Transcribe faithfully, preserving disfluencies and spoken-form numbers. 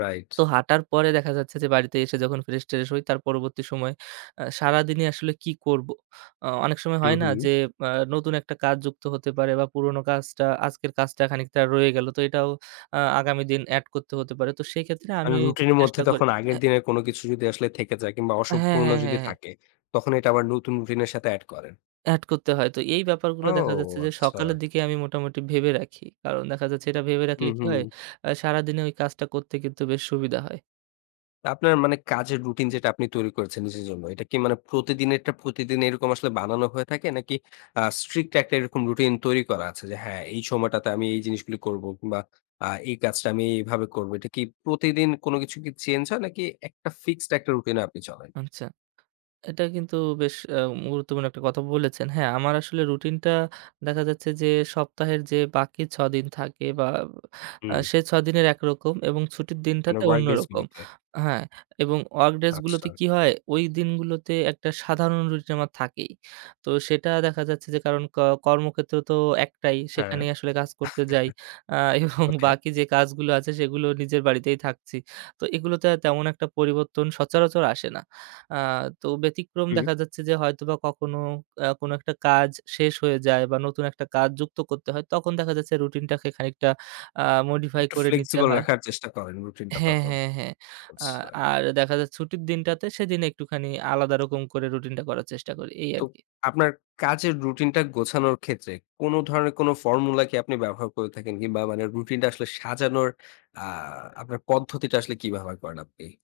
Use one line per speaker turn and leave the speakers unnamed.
Right.
তো হাঁটার পরে দেখা যাচ্ছে যে, বাড়িতে এসে যখন ফ্রেশ-ট্রেশ হয় তার পরবর্তী সময় এ্যাঁ সারাদিনই আসলে কি করব। এ্যাঁ অনেক সময়
হুম,
হয় না,
হুম।
যে এ্যাঁ নতুন একটা কাজ যুক্ত হতে পারে বা পুরনো কাজটা আজকের কাজটা খানিকটা রয়ে গেল। তো এটাও এ্যাঁ আগামী দিন এড করতে হতে পারে। তো সেক্ষেত্রে আমি
কারন রুটিন এর মধ্যে
চেষ্টা করি
তখন আগের
এ্যাঁ
দিনের কোন কিছু যদি আসলে থেকে যায়, কিংবা
হ্যাঁ,
অসম্পূর্ণ
হ্যাঁ,
যদি
হ্যাঁ, হ্যাঁ।
থাকে, তখন এটা আবার নতুন রুটিন এর সাথে এড করেন।
এড করতে হয়। তো এই ব্যাপারগুলো
ও
দেখা যাচ্ছে যে, সকালের
আচ্ছা।
দিকে আমি মোটামুটি ভেবে রাখি। কারণ দেখা যাচ্ছে এটা ভেবে রাখলে
হুম,
কি হয়
হুম।
এ্যাঁ সারাদিনে ওই কাজটা করতে কিন্তু বেশ সুবিধা হয়।
আপনার মানে কাজের রুটিন যেটা আপনি তৈরি করেছেন নিজের জন্য। এটা কি মানে প্রতিদিনেরটা প্রতিদিন এরকম আসলে বানানো হয়ে থাকে নাকি, এ্যাঁ strict একটা এরকম রুটিন তৈরি করা আছে, যে হ্যাঁ এই সময়টাতে আমি এই জিনিসগুলো করব কিংবা এ্যাঁ এই কাজটা আমি এইভাবে করবো। এটা কি প্রতিদিন কোন কিছু চেঞ্জ হয় নাকি একটা ফিক্সড একটা রুটিন-এ আপনি চলেন?
আচ্ছা। এটা কিন্তু বেশ এ্যাঁ গুরুত্বপূর্ণ একটা কথা বলেছেন। হ্যাঁ আমার আসলে রুটিনটা, দেখা যাচ্ছে যে সপ্তাহের যে বাকি ছ দিন থাকে বা, এ্যাঁ
হুম।
সে ছদিনের একরকম এবং ছুটির
মানে,
দিনটাতে
ওয়ার্ক
অন্য
ডেস
রকম।
গুলোতে।
হ্যাঁ এবং work days গুলোতে
আচ্ছা।
কি হয় ওই দিনগুলোতে একটা সাধারণ রুটিন আমার থাকেই। তো সেটা দেখা যাচ্ছে যে ক কর্মক্ষেত্র তো একটাই।
হ্যাঁ।
সেখানেই আসলে কাজ করতে যাই এ্যাঁ এবং
ওকে।
বাকি যে কাজগুলো আছে সেগুলো নিজের বাড়িতেই থাকছি। তো এগুলোতে তেমন একটা পরিবর্তন সচরাচর আসে না। এ্যাঁ তো ব্যতিক্রম
হম।
দেখা যাচ্ছে যে হয়তোবা কখনো এ্যাঁ কোন একটা কাজ শেষ হয়ে যায় বা নতুন একটা কাজ যুক্ত করতে হয় তখন দেখা যাচ্ছে রুটিন টাকে খানিকটা এ্যাঁ modify
একটু
করে নিতে
flexible
হয়।
রাখার চেষ্টা করেন রুটিন টা
হ্যাঁ,
তখন।
হ্যাঁ, হ্যাঁ। এ্যাঁ
আচ্ছা।
আর দেখা যায় ছুটির দিনটাতে সেদিন একটুখানি আলাদা রকম করে রুটিন টা করার চেষ্টা করি। এই
তো,
আরকি।
আপনার কাজের রুটিন টা গোছানোর ক্ষেত্রে, কোন ধরনের কোন formula কি আপনি ব্যবহার করে থাকেন কিংবা মানে রুটিন টা আসলে সাজানোর এ্যাঁ আপনার পদ্ধতিটা আসলে কী ব্যবহার করেন আপনি?